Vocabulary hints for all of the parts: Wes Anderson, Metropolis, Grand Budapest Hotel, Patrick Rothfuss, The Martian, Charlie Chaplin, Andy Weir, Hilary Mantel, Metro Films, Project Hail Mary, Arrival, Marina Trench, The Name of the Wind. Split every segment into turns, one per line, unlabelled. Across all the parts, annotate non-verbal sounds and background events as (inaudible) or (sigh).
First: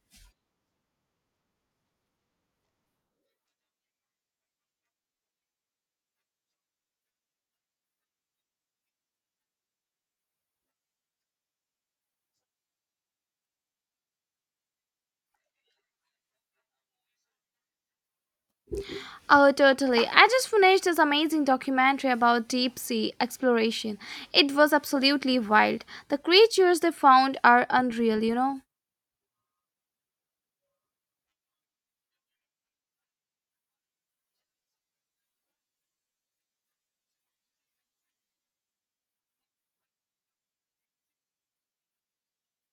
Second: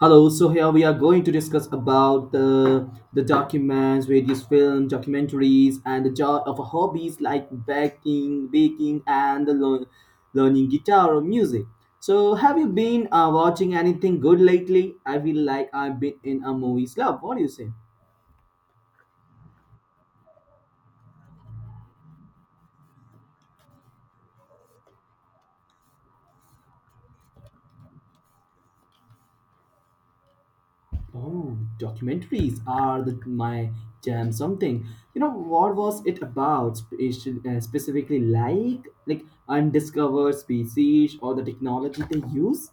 Hello, so here we are going to discuss about the documents, various film, documentaries, and the joy of hobbies like baking, and the learning guitar or music. So, have you been watching anything good lately? I feel like I've been in a movie slump. What do you say?
Oh, totally. I just finished this amazing documentary about deep sea exploration. It was absolutely wild. The creatures they found are unreal, you know.
Oh, documentaries are the, my jam. Something you know. What was it about? Specifically, like undiscovered species or the technology they use.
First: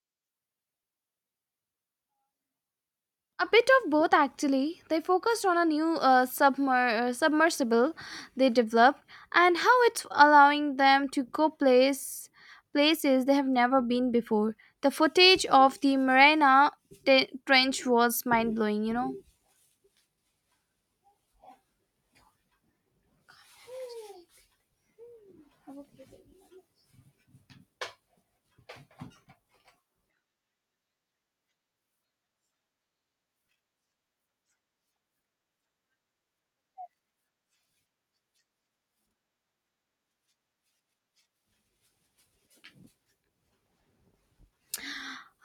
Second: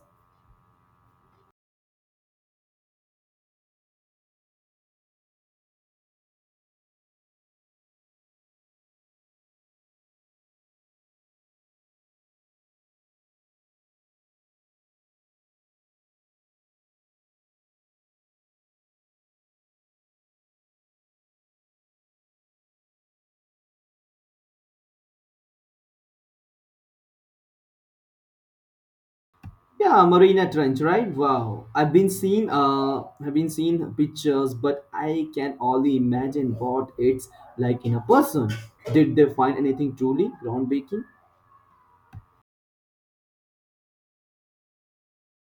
A bit of both, actually. They focused on a new submersible they developed and how it's allowing them to go places they have never been before. The footage of the Marina Trench was mind blowing, you know.
Yeah, Marina Trench, right? Wow, I've been seen pictures, but I can only imagine what it's like in a person. Did they find anything truly groundbreaking?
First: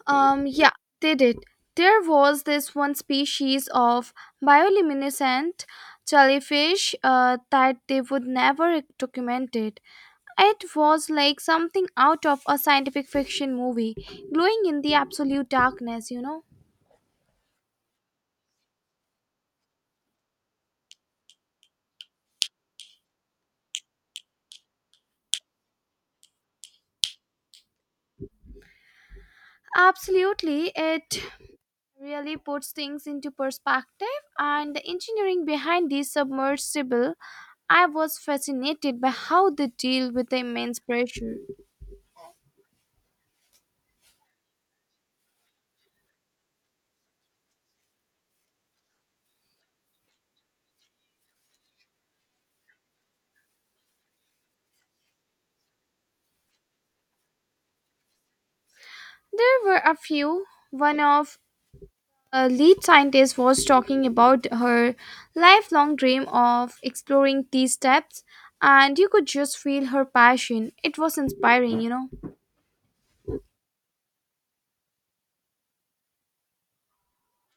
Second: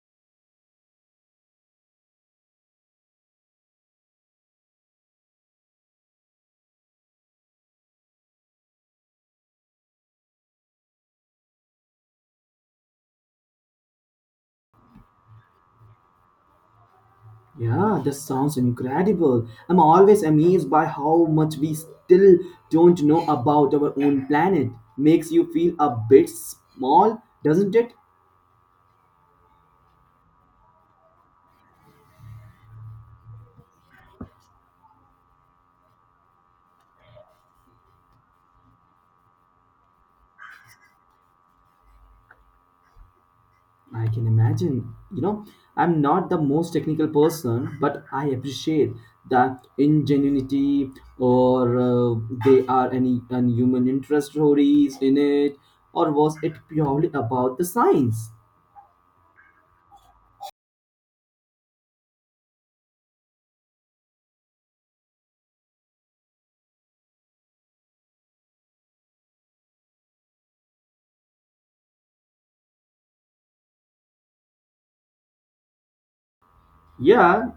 Yeah, they did. There was this one species of bioluminescent jellyfish that they would never document it. It was like something out of a scientific fiction movie, glowing in the absolute darkness, you know?
Yeah, that sounds incredible. I'm always amazed by how much we still don't know about our own planet. Makes you feel a bit small, doesn't it?
Absolutely, it really puts things into perspective, and the engineering behind this submersible, I was fascinated by how they deal with the immense pressure.
I can imagine. You know, I'm not the most technical person, but I appreciate the ingenuity or they are any and human interest stories in it, or was it purely about the science?
There were a few. One of a lead scientist was talking about her lifelong dream of exploring these steps, and you could just feel her passion. It was inspiring, you know.
Yeah,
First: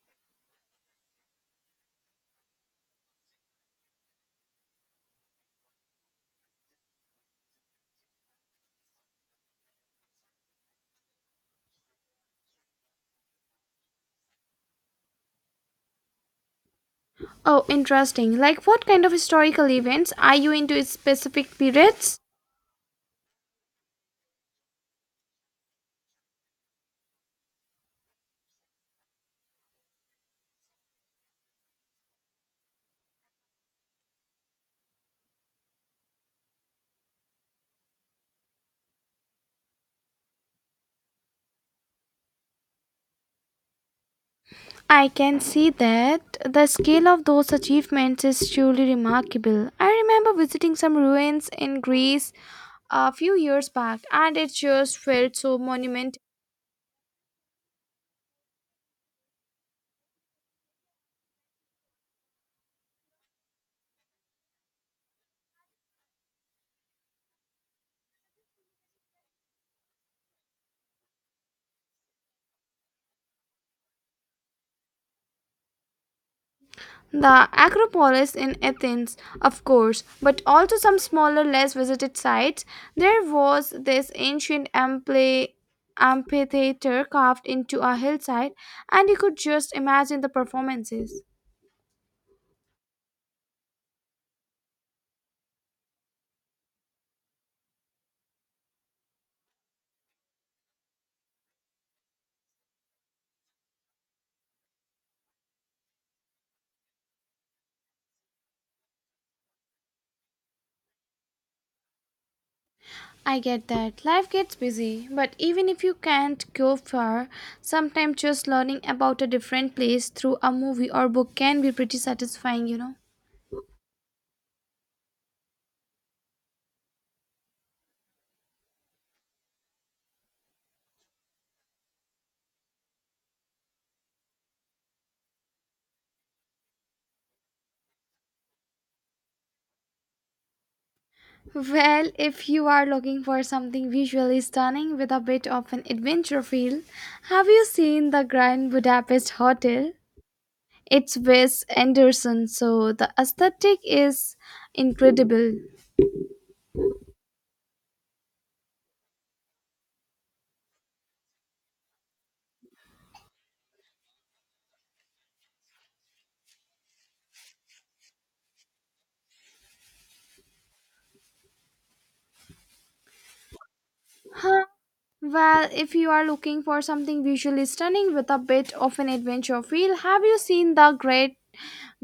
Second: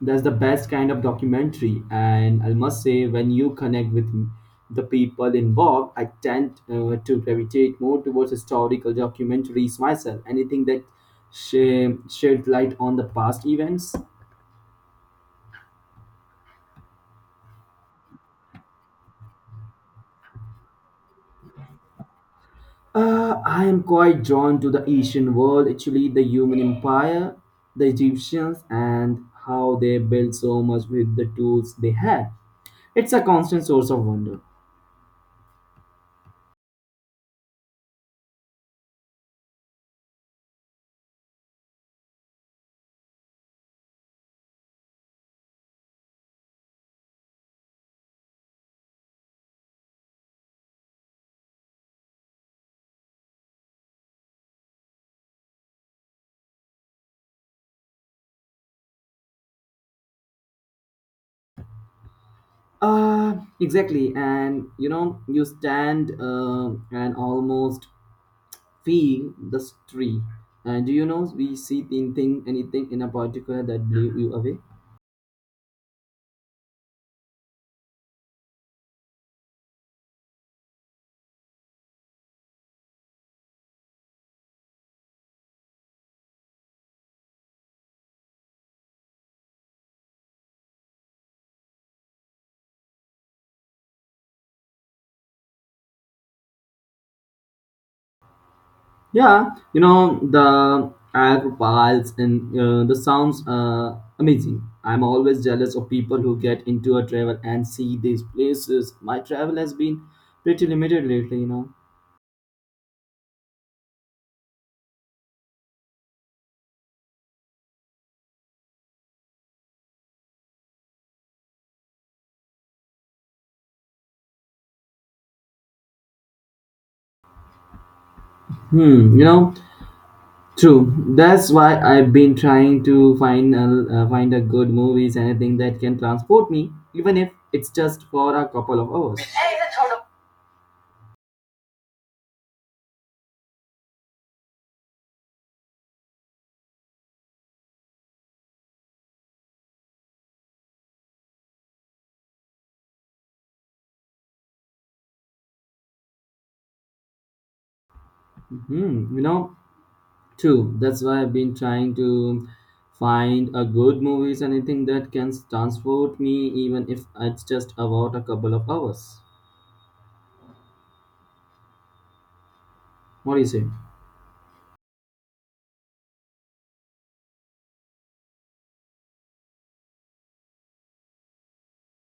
that's the best kind of documentary, and I must say when you connect with the people involved, I tend to gravitate more towards historical documentaries myself, anything that shed light on the past events.
Oh, interesting. Like, what kind of historical events are you into specific periods?
I am quite drawn to the Asian world, actually the human empire, the Egyptians, and how they built so much with the tools they had. It's a constant source of wonder.
I can see that the scale of those achievements is truly remarkable. I remember visiting some ruins in Greece a few years back, and it just felt so monumental.
Exactly. And you know, you stand and almost feel the street. And do you know we see anything, anything in a particular that blew you away?
The Acropolis in Athens, of course, but also some smaller, less visited sites. There was this ancient amphitheater carved into a hillside, and you could just imagine the performances.
Yeah, you know the Alp Pals and the sounds amazing. I'm always jealous of people who get into a travel and see these places. My travel has been pretty limited lately, you know.
I get that. Life gets busy, but even if you can't go far, sometimes just learning about a different place through a movie or book can be pretty satisfying, you know.
Hmm, you know, true. That's why I've been trying to find a good movies, anything that can transport me, even if it's just for a couple of hours.
Well, if you are looking for something visually stunning with a bit of an adventure feel, have you seen the Grand Budapest Hotel? It's Wes Anderson, so the aesthetic is incredible.
Hmm, you know, true. That's why I've been trying to find a good movies, anything that can transport me, even if it's just about a couple of hours. What do you say?
Huh? Well, if you are looking for something visually stunning with a bit of an adventure feel, have you seen the Great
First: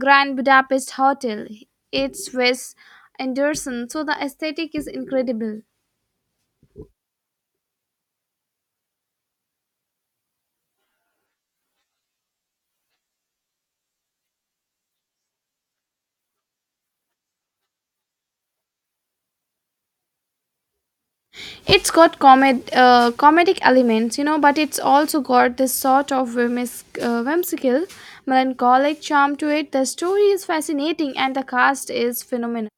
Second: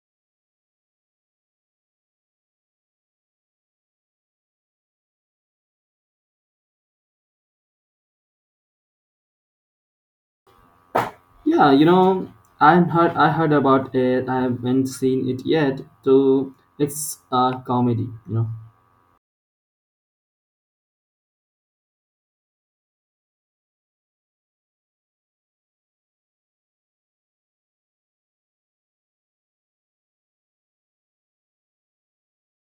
Grand Budapest Hotel? It's Wes Anderson, so the aesthetic is incredible.
Yeah, you know, I heard about it. I haven't seen it yet. So it's a comedy, you know.
It's got comedic elements, you know, but it's also got this sort of whimsical, melancholic charm to it. The story is fascinating and the cast is phenomenal.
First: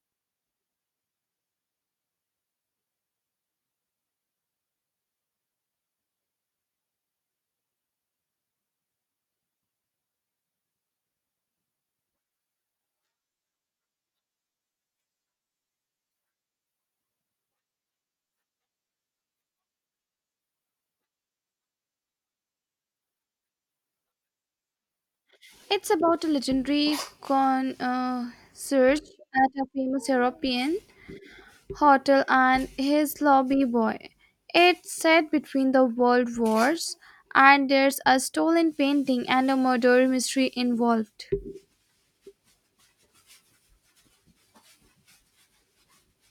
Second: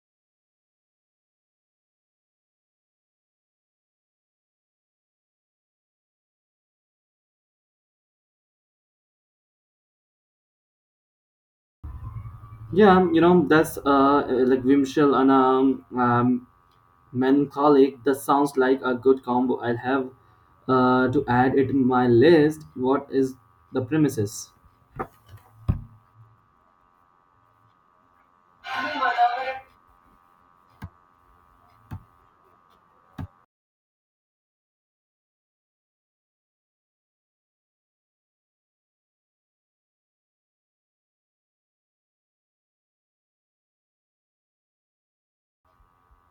Yeah, you know, that's like Vimshel and melancholic. That sounds like a good combo. I'll have to add it to my list. What is the premises?
It's about a legendary con search at a famous European hotel and his lobby boy. It's set between the world wars, and there's a stolen painting and a murder mystery involved.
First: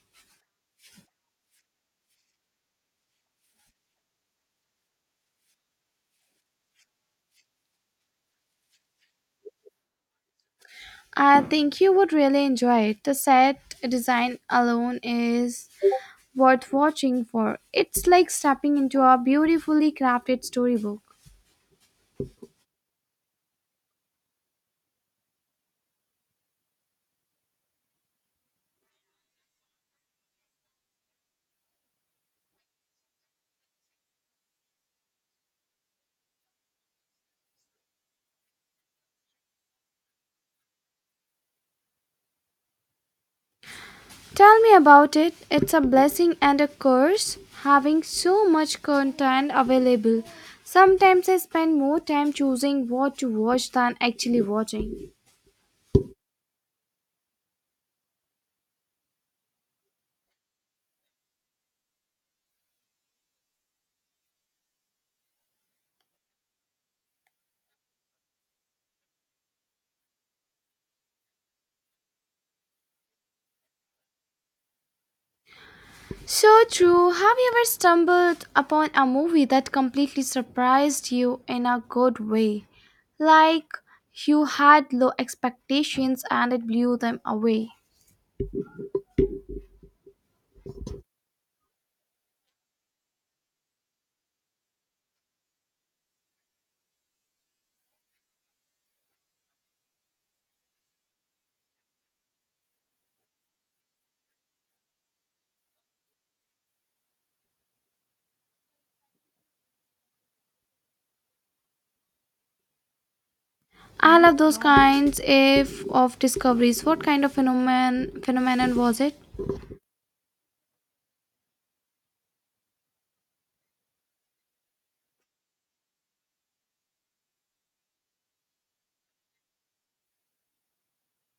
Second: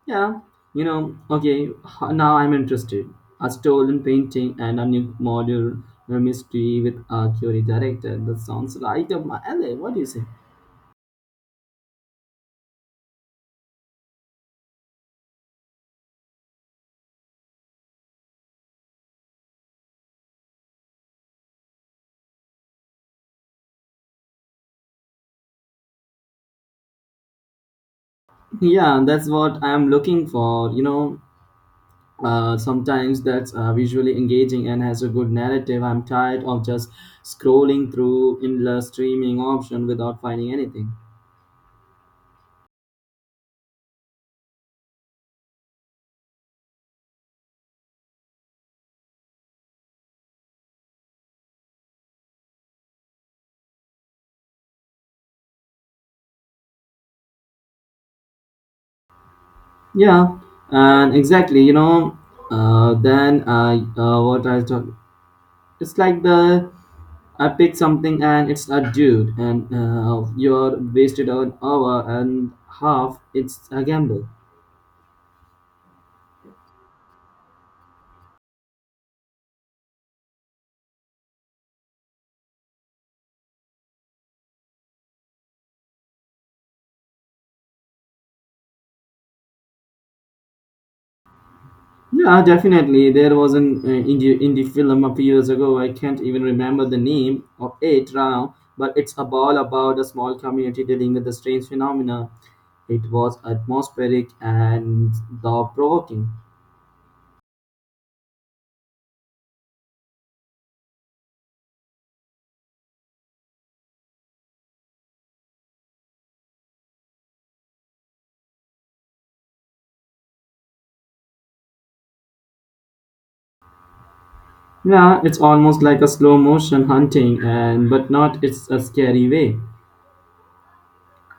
Yeah, you know, okay, now I'm interested. A stolen painting and a new module mystery with a Curie director. That sounds right up my alley. What do you say? (laughs)
I think you would really enjoy it. The set design alone is worth watching for. It's like stepping into a beautifully crafted storybook.
Yeah, that's what I'm looking for. You know, sometimes that's visually engaging and has a good narrative. I'm tired of just scrolling through endless streaming option without finding anything.
Tell me about it. It's a blessing and a curse having so much content available. Sometimes I spend more time choosing what to watch than actually watching.
Yeah, and exactly, you know, then what I talk, it's like the I pick something and it's a dude, and you're wasted an hour and half. It's a gamble.
So true. Have you ever stumbled upon a movie that completely surprised you in a good way? Like you had low expectations and it blew them away.
Yeah, definitely. There was an indie film a few years ago. I can't even remember the name of it now, but it's a ball about a small community dealing with a strange phenomena. It was atmospheric and thought provoking.
I love those kinds if of discoveries. What kind of phenomenon was it?
Yeah, it's almost like a slow motion hunting, and but not it's a scary way.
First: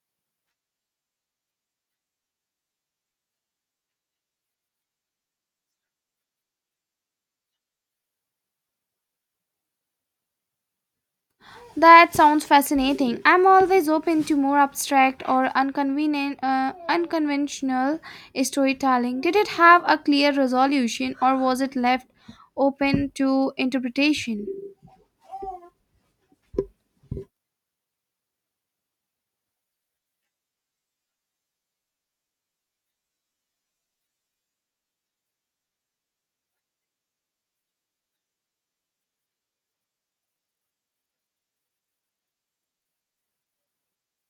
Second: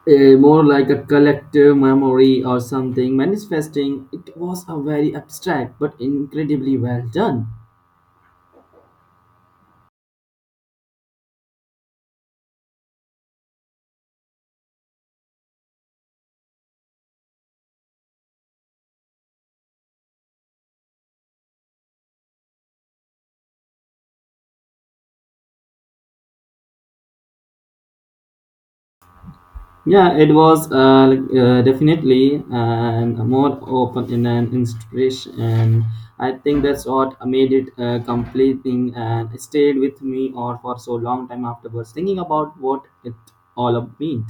More like a collective memory or something manifesting. It was a very abstract but incredibly well done.
That sounds fascinating. I'm always open to more abstract or unconventional storytelling. Did it have a clear resolution or was it left open to interpretation?
Yeah, it was definitely and more open in an inspiration, and I think that's what made it completing and stayed with me or for so long time afterwards, thinking about what it all up meant.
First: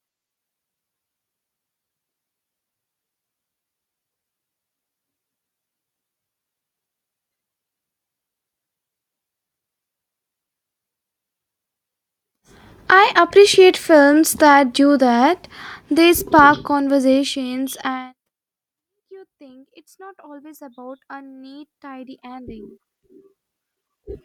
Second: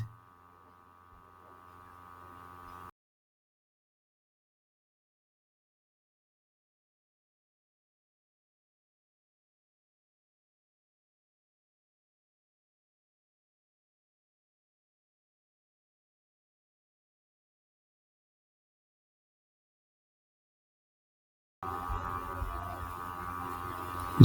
I appreciate films that do that. They spark conversations and you think it's not always about a neat, tidy ending.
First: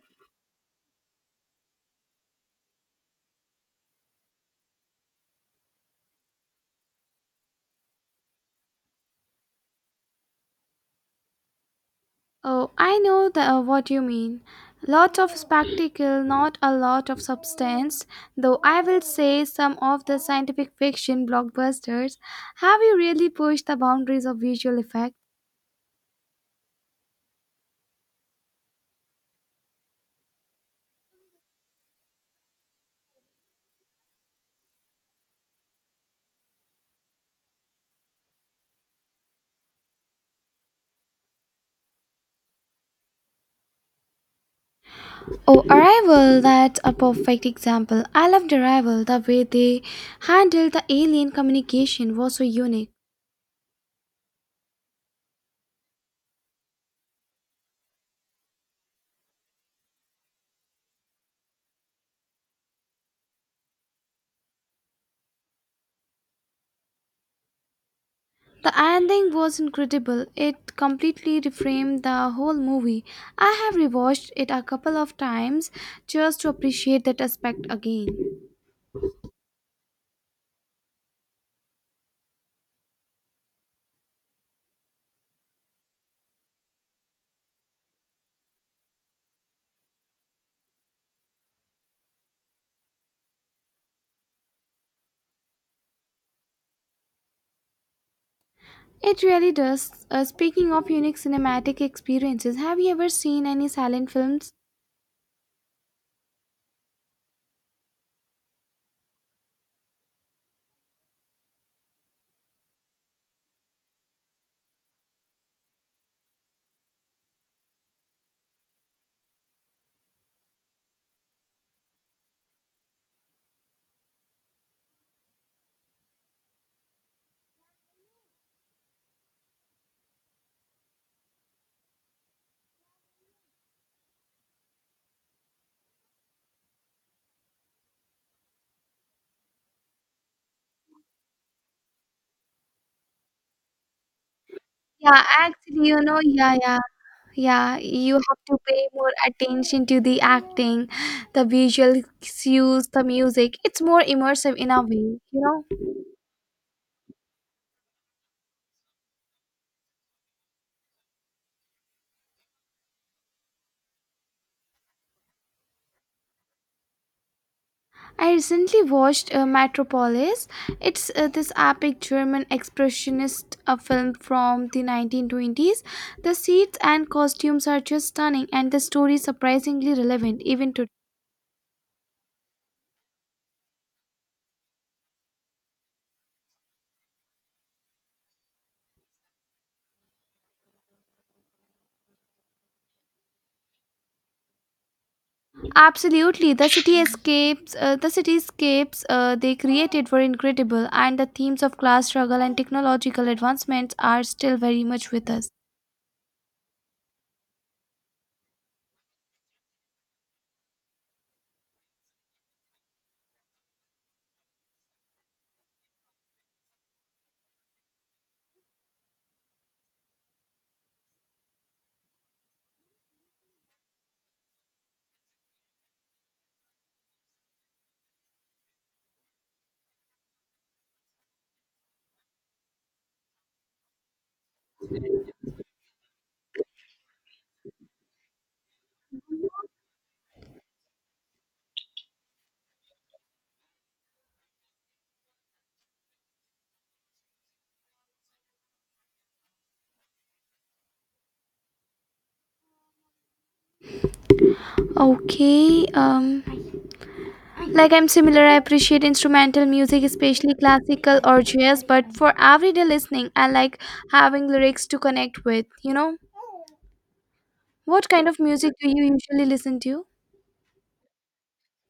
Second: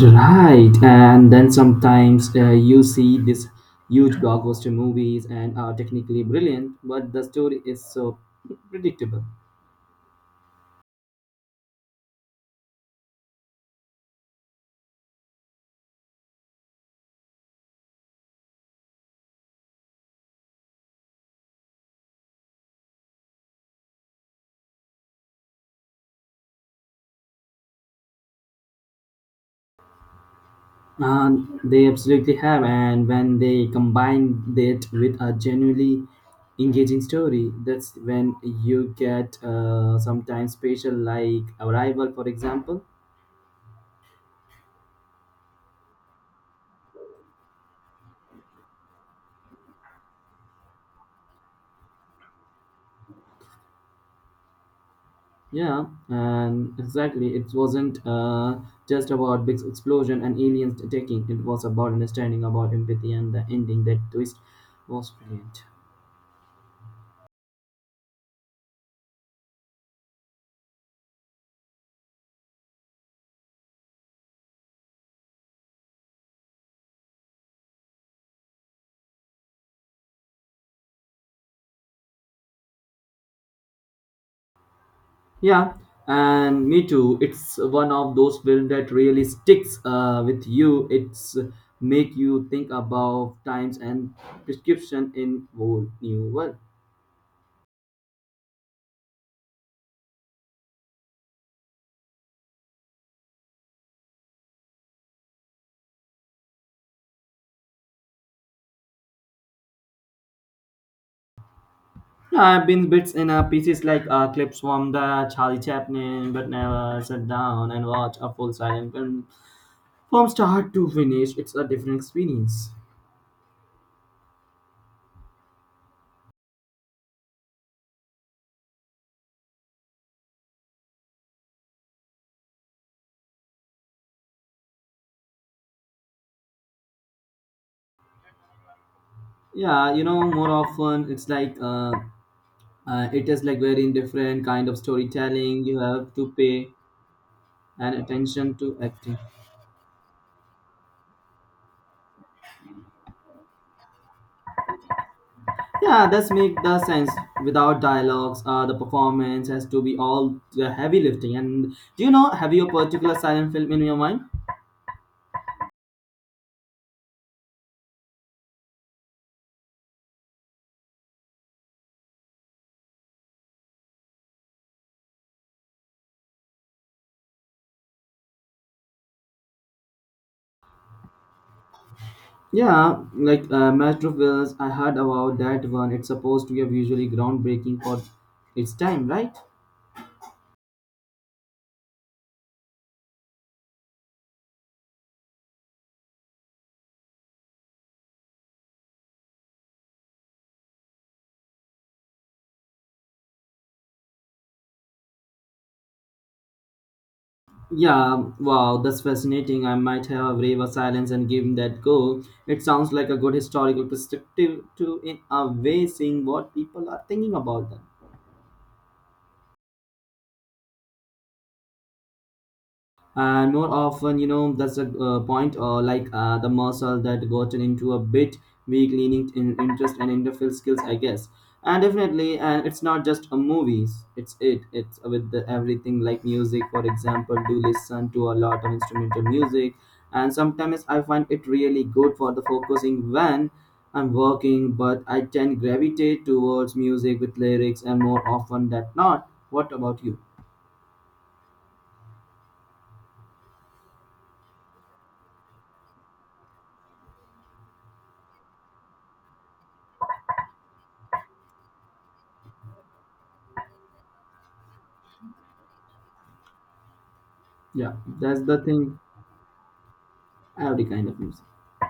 Right, and then sometimes you see this huge blockbuster movies and are technically brilliant, but the story is so predictable.
Oh, I know what you mean. Lots of spectacle, not a lot of substance. Though I will say some of the scientific fiction blockbusters have you really pushed the boundaries of visual effect.
Uh, they absolutely have, and when they combine that with a genuinely engaging story, that's when you get sometimes special, like Arrival, for example.
Oh, Arrival, that's a perfect example. I loved Arrival. The way they handled the alien communication was so unique.
Yeah, and exactly, it wasn't just about big explosion and aliens attacking. It was about understanding, about empathy, and the ending. That twist was brilliant.
The ending was incredible. It completely reframed the whole movie. I have rewatched it a couple of times just to appreciate that aspect again.
Yeah, and me too. It's one of those films that really sticks with you. It's make you think about times and prescription in whole new world.
It really does. Speaking of unique cinematic experiences, have you ever seen any silent films?
Yeah, I've been bits in pieces like clips from the Charlie Chaplin, but never sat down and watch a full silent film from start to finish. It's a different experience. Yeah, you know, more often it's like it is like very different kind of
Yeah,
storytelling. You
actually, you
have
know,
to
yeah,
pay
yeah, yeah.
and
You have
attention
to
to
pay more
acting.
attention to the acting, the visual cues, the music. It's more immersive in a way, you know.
Yeah, that's make the sense. Without dialogues, the performance has to be all the heavy lifting. And do you know, have you a particular silent film in your mind?
I recently watched Metropolis. It's this epic German expressionist film from the 1920s. The sets and costumes are just stunning, and the story surprisingly relevant even today.
Yeah, like Metro Films, I heard about that one. It's supposed to be visually groundbreaking for its time, right?
Absolutely, the city escapes. The cityscapes they created were incredible, and the themes of class struggle and technological advancements are still very much with us.
Yeah, wow, that's fascinating. I might have a brave silence and give him that go. It sounds like a good historical perspective to, in a way, seeing what people are thinking about them. And more often, you know, that's a point or like the muscle that gotten into a bit weak leaning in interest and interface skills, I guess. And definitely, and it's not just a movies, it's with the everything, like music, for example. Do listen to a lot of instrumental music, and sometimes I find it really good for the focusing when I'm working, but I tend gravitate towards music with lyrics and more often than not. What about you?
Okay. Like I'm similar, I appreciate instrumental music, especially classical or jazz, but for everyday listening, I like having lyrics to connect with. You know,
Yeah,
what kind of
that's the
music do
thing.
you usually listen to?
Every kind of music.